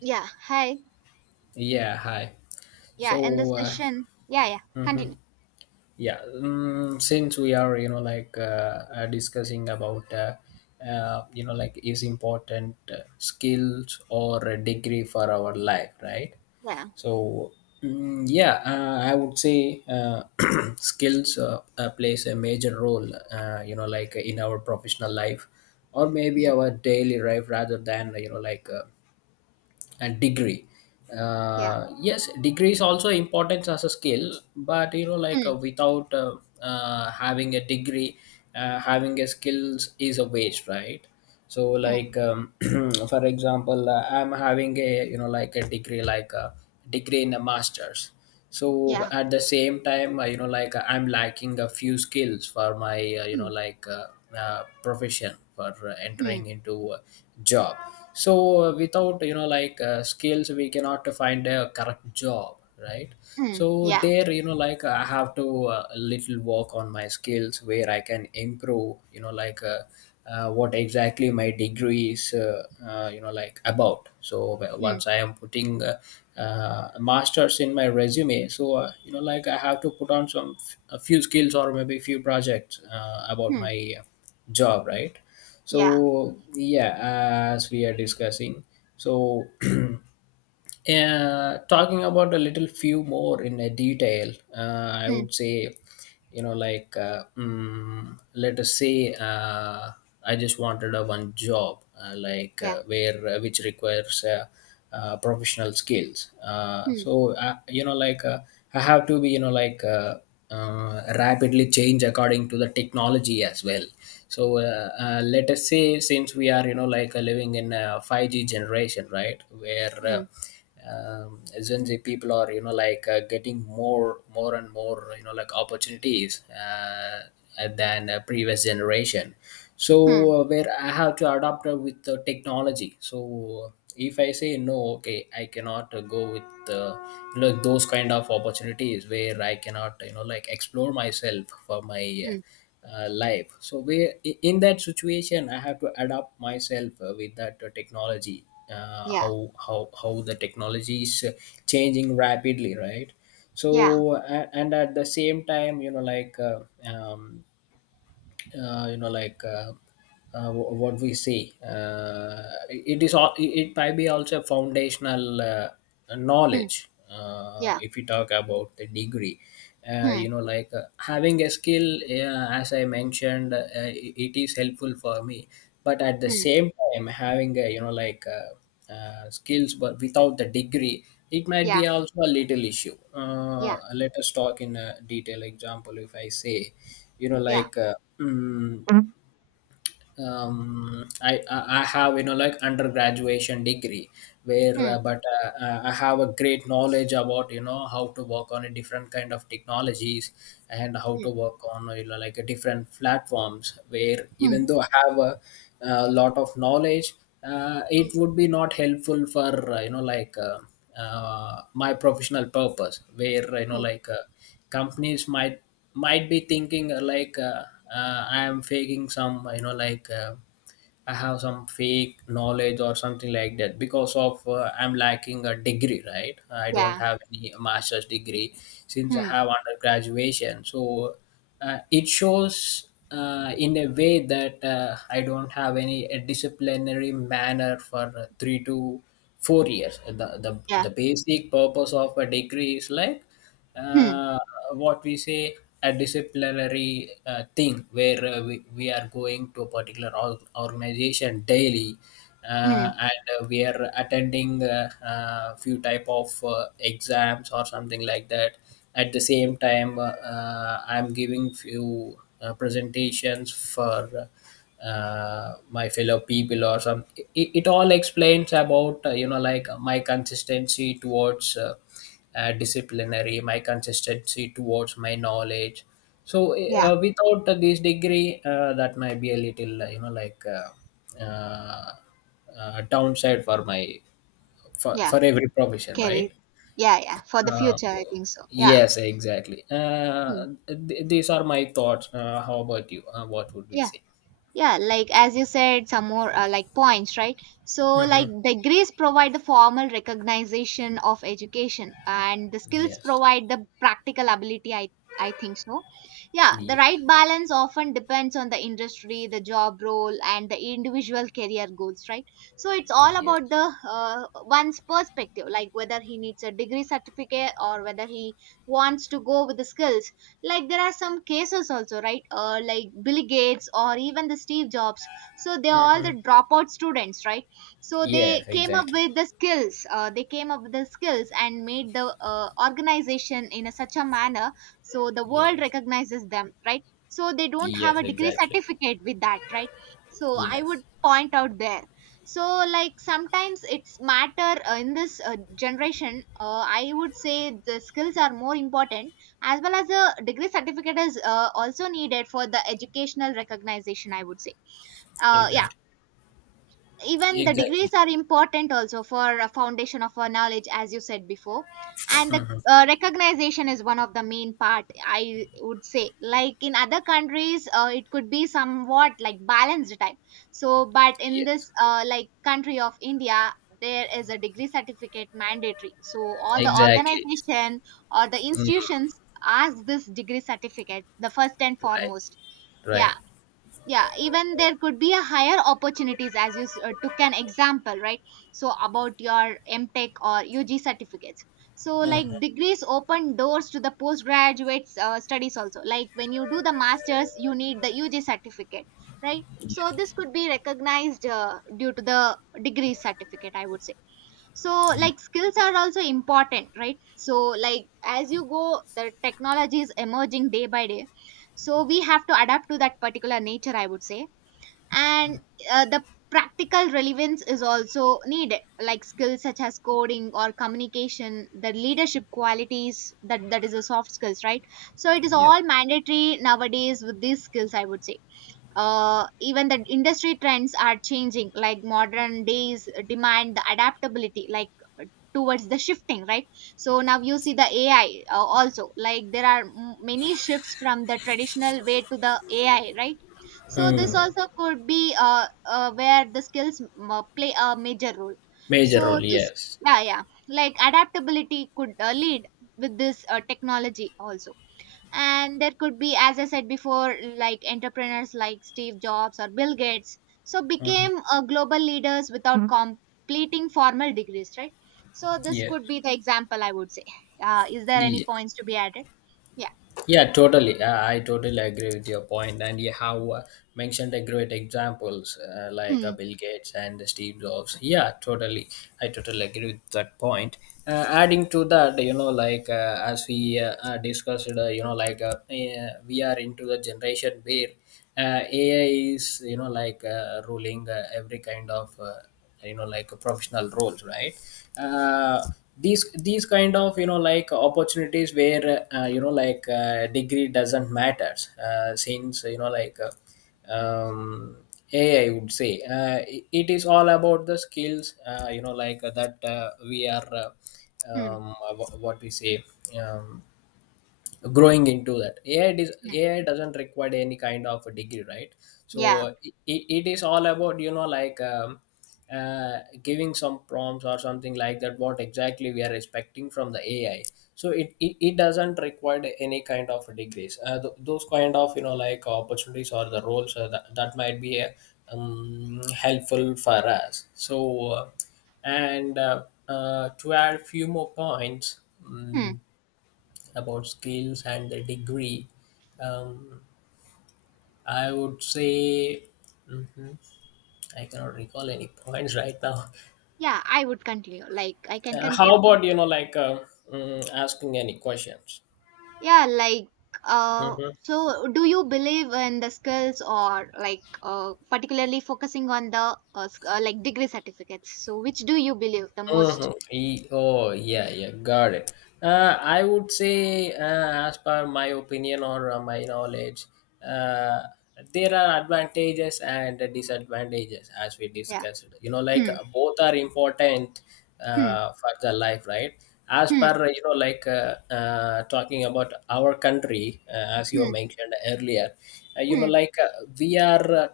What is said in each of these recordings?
Yeah. Hi. Yeah, hi. Yeah. In this So, session. Yeah. Yeah. mhm. Continue. yeah, since we are, like discussing about, like is important skills or a degree for our life, right? Yeah. So, yeah, I would say skills plays a major role, Mm, mm. like in our professional life or maybe our daily life rather than, and degree. Yeah. Yes, degree is also important as a skill, but Mm, without having a degree, having a skills is a waste, right? So mm. like for example I'm having a a degree like a degree in a masters. So Yeah. at the same time, I'm lacking a few skills for my Mm, profession for mm, entering into a job. So without skills we cannot find a correct job, right? mm. So Yeah. there, I have to little work on my skills where I can improve, what exactly my degree is about. So Mm, once I am putting a masters in my resume, so I have to put on some a few skills or maybe few projects about mm. my job, right? Yeah. So yeah, as we are discussing, so talking about a little few more in a detail, I Mm. would say, let us say I just wanted a one job Yeah. Where which requires professional skills. uh, Mm, so uh, you know like uh, I have to be, rapidly change according to the technology as well. So let us say, since we are, living in a 5G generation, right? Where mm, um, Gen Z people are, getting more and more, opportunities than previous generation. mm, So where I have to adapt with the technology. So if I say no, okay, I cannot go with those kind of opportunities where I cannot, explore myself for my. Mm. Life. So we, in that situation, I have to adapt myself with that technology. Yeah. How the technology is changing rapidly, right? Yeah. So and at the same time, um, you know like wh- what we see, it is all, it might be also foundational Mm. knowledge Yeah. if you talk about the degree. Mm, Having a skill, as I mentioned, it it is helpful for me, but at the mm. same time having a, skills but without the degree, it might Yeah. be also a little issue. Yeah. Let us talk in a detail example. If I say, you know Yeah. like uh, mm, Mm, I have, undergraduation degree where mm, but I have a great knowledge about, you know, how to work on a different kind of technologies and how to mm, work on, a different platforms. Where even mm, though I have a lot of knowledge, it mm, would be not helpful for, my professional purpose. Where, mm. Companies might be thinking I am faking some, I have some fake knowledge or something like that because of I'm lacking a degree, right? I don't Yeah. have any master's degree, since I Mm. have undergraduation. So it shows in a way that I don't have any disciplinary manner for 3 to 4 years. The, the, Yeah. the basic purpose of a degree is like Mm, uh, what we say, a disciplinary thing where we are going to a particular organization daily mm. and we are attending a few type of exams or something like that. At the same time, I'm giving few presentations for my fellow people or some. It all explains about my consistency towards disciplinary, my consistency towards my knowledge. So Yeah. Without this degree, that might be a little, downside for my, for, Yeah. for every profession, Carry. right? Yeah. Yeah. For the Uh, future, I think so. Yeah. yes, exactly. Mm. These are my thoughts. How about you? What would we Yeah. say? Yeah, like as you said, some more like points, right? So, like Hmm. degrees provide the formal recognition of education, and the skills Yes. provide the practical ability. I think so. Yeah, the right Yes. balance often depends on the industry, the job role, and the individual career goals, right? So it's all Yes. about the one's perspective, like whether he needs a degree certificate or whether he wants to go with the skills. Like there are some cases also, right? Like Bill Gates or even the Steve Jobs. So they're all Hmm. the dropout students, right? So they Yes, came up exactly. with the skills. They came up with the skills and made the organization in a, such a manner. So the world Yes. recognizes them, right? So they don't have Yes, a degree exactly. certificate with that, right? So I would Yes, point out there. So like sometimes it's matter in this generation, I would say the skills are more important, as well as a degree certificate is also needed for the educational recognition, I would say. Yeah. exactly. Even the Exactly. degrees are important also for a foundation of our knowledge, as you said before. And the Hmm. Recognition is one of the main part, I would say. Like in other countries, it could be somewhat like balanced type. So but in Yes, this like country of India, there is a degree certificate mandatory. So all the exactly. organization or the Mm, institutions ask this degree certificate the first and right, foremost. right. Yeah, yeah. Even there could be a higher opportunities, as you took an example, right? So about your MTech or ug certificates. So like Hmm. degrees open doors to the postgraduate studies also. Like when you do the masters, you need the UG certificate, right? Yeah, So this could be recognized due to the degree certificate, I would say. So yeah, like skills are also important, right? So like as you go, the technology is emerging day by day. So we have to adapt to that particular nature, I would say. And the practical relevance is also needed, like skills such as coding or communication, the leadership qualities, that is the soft skills, right? So it is yeah. all mandatory nowadays with these skills, I would say. Even the industry trends are changing, like modern days demand the adaptability, like, uh, towards the shifting, right? So now you see the AI, also. Like there are many shifts from the traditional way to the AI, right? So this Mm, also could be where the skills play a major role. major So role, this. yes. Yeah, yeah. Like adaptability could lead with this technology also. And there could be, as I said before, like entrepreneurs like Steve Jobs or Bill Gates. So Hmm. became global leaders without Mhm. completing formal degrees, right? So this Yes. could be the example, I would say. Is there any Yeah. points to be added? Yeah. Yeah, totally. I totally agree with your point, and you have mentioned a great examples, Hmm. Bill Gates and Steve Jobs. Yeah, totally. I totally agree with that point. Adding to that, as we discussed, we are into the generation where AI is, ruling every kind of. You know like professional roles, right? uh, these kind of, opportunities where, degree doesn't matters, since you know like AI I would say, it it is all about the skills, that we are Hmm. What we say, um, growing into that. Hmm. AI doesn't require any kind of a degree, right? So Yeah. It, it is all about, giving some prompts or something like that, what exactly we are expecting from the ai. So it doesn't require any kind of degrees. Those kind of, opportunities or the roles, that might be helpful for us. So and to add few more points, Hmm. About skills and the degree, um, I would say, mhm, I cannot recall any points right now. Yeah, I would continue. Like I can How continue. about, asking any questions? Yeah, like, Mm-hmm. so do you believe in the skills, or like, particularly focusing on the like degree certificates? So which do you believe the most? Mhm. Oh, yeah, yeah, got it. I would say, as per my opinion or my knowledge, uh, there are advantages and disadvantages as we Yeah. discussed. You know, like Hmm. Both are important Hmm. For the life, right? As Hmm. per, talking about our country, as you Hmm. mentioned earlier, Hmm. We are. Uh,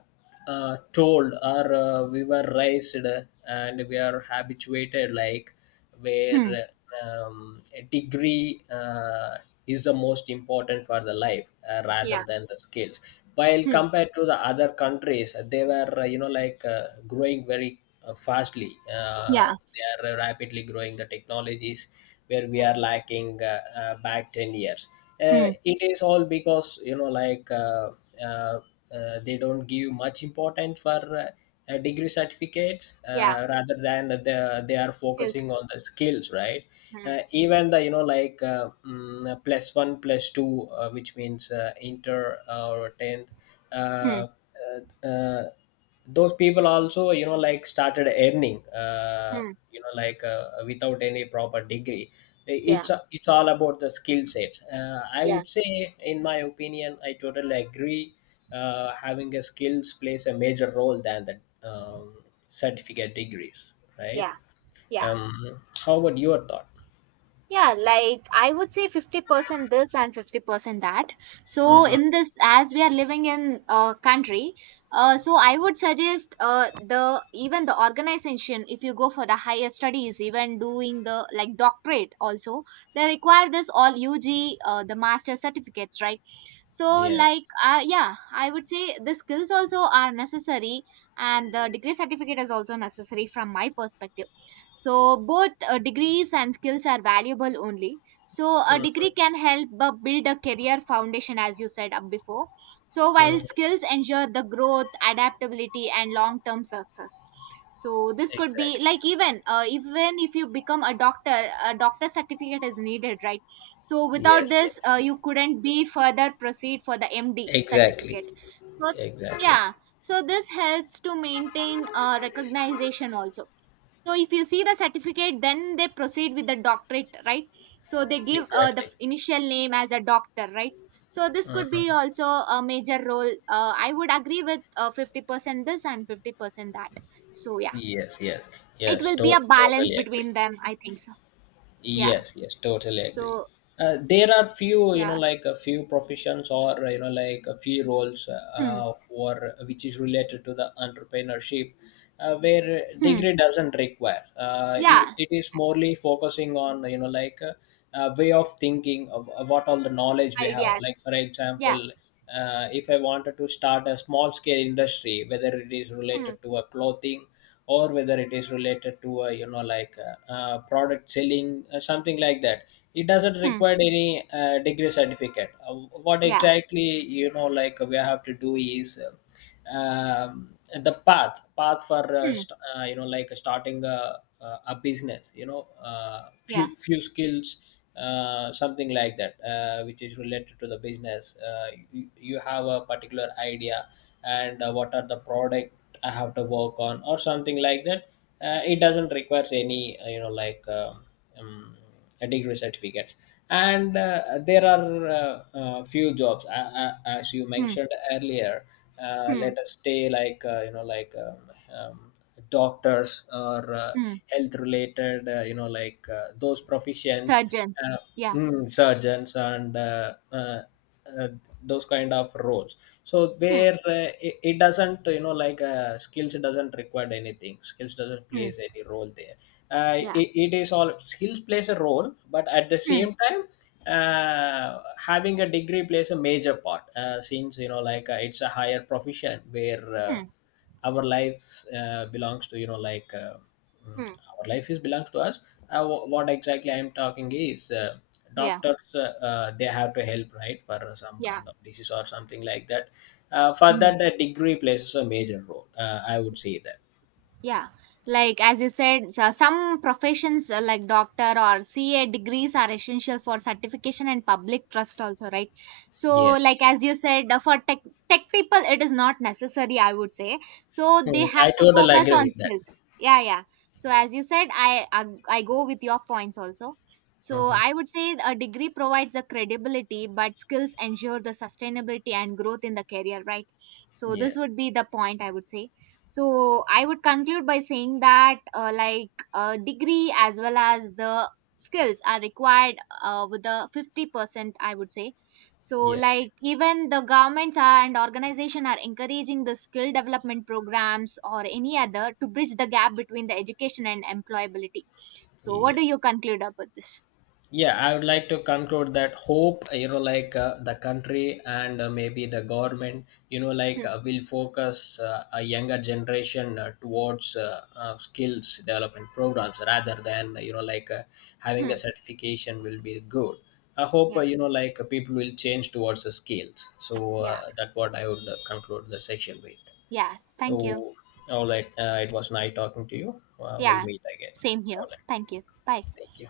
uh, Told or we were raised, and we are habituated like where Hmm. A degree is the most important for the life, Yeah. rather than the skills, while Hmm. compared to the other countries. They were, growing very fastly. Yeah. They are rapidly growing the technologies, where we Hmm. are lacking back 10 years. Hmm. It is all because, uh, they don't give much importance for degree certificates, Yeah. Rather than the, they are focusing Skills. on the skills, right? Hmm. Even the, plus one plus two, which means inter or 10th. Hmm. uh, uh, uh, those people also, started earning, Hmm. Without any proper degree. Yeah. It's all about the skill sets, I Yeah. would say. In my opinion, I totally agree, having a skills plays a major role than the, certificate degrees, right? Yeah. Yeah. um, how about your thought? Yeah, like I would say 50% this and 50% that. So, Mm-hmm. in this, as we are living in a country, so I would suggest the even the organization, if you go for the higher studies, even doing the like doctorate also, they require this all UG, the master certificates, right? So, Yes. like, yeah, I would say the skills also are necessary and the degree certificate is also necessary from my perspective. So both degrees and skills are valuable only. So a degree Mm-hmm. can help build a career foundation, as you said up before. So while skills ensure the growth, adaptability, and long-term success. So this could be Exactly. like even, even if you become a doctor certificate is needed, right? So without Yes, this, yes, you couldn't be further proceed for the MD exactly. certificate. So Exactly. yeah, so this helps to maintain recognition also. So if you see the certificate, then they proceed with the doctorate, right? So they give the Exactly. Initial name as a doctor, right? So this could be Mhm. also a major role. I would agree with 50% this and 50% that. So yeah, Yes, yes, it yes, will be a balance totally agree. between them, I think so. Yeah. Yes, yes, totally agree. So There are few, you know, yeah. like a few professions or, you know, like a few roles Hmm. Or which is related to the entrepreneurship where Hmm. degree doesn't require. It, Yeah. it is morely focusing on, you know, like a way of thinking of what all the knowledge we have. Like, Ideas. for Yeah. example, if I wanted to start a small scale industry, whether it is Hmm. related to a clothing or whether it is related to a, you know, like a product selling something like that, it doesn't Hmm. require any degree certificate. What Yeah. exactly, you know like, we have to do is. Um, the path for Hmm. You know like starting a a business, you know, Yeah. few few skills, something like that, which is related to the business. You, you have a particular idea, and what are the product I have to work on or something like that. It doesn't requires any, um, a degree certificates. And there are few jobs, as you Hmm. mentioned earlier, Hmm. let us say like, doctors or Hmm. health related, those professions. Surgeons. uh, Yeah. Surgeons and uh, those kind of roles. So Hmm. where it, it doesn't, skills doesn't require anything, skills doesn't Hmm. plays any role there. Yeah. It, it is all skills plays a role, but at the Hmm. same time uh, having a degree plays a major part, since you know like it's a higher profession where Hmm. our lives belongs to, mm, Hmm. our life is belongs to us. What exactly I'm talking is Yeah, doctors, they have to help, right? For some yeah. kind of disease or something like that, for that Mhm. the degree plays a major role, I would say that. Yeah, like as you said, so some professions, like doctor or CA degrees, are essential for certification and public trust also, right? So Yes. like as you said, for tech people, it is not necessary, I would say. So Hmm, they I have to totally focus agree on with skills. that. Yeah, yeah. So as you said, I go with your points also. So Mhm. I would say a degree provides the credibility, but skills ensure the sustainability and growth in the career, right? So Yeah. this would be the point, I would say. So I would conclude by saying that, like, degree as well as the skills are required, with the 50%, I would say. So Yes. like even the governments are, and organization are encouraging the skill development programs or any other to bridge the gap between the education and employability. So Yeah, what do you conclude about this? yeah, I would like to conclude that, hope, the country and maybe the government, Hmm, will focus a younger generation towards skills development programs rather than, having a hmm. certification will be good. I hope, Yeah, people will change towards the skills. So yeah. That's what I would conclude the section with. Yeah, So thank you. all right, it was nice talking to you. We'll Yeah, meet again. same here. All right, Thank you. Bye. thank you.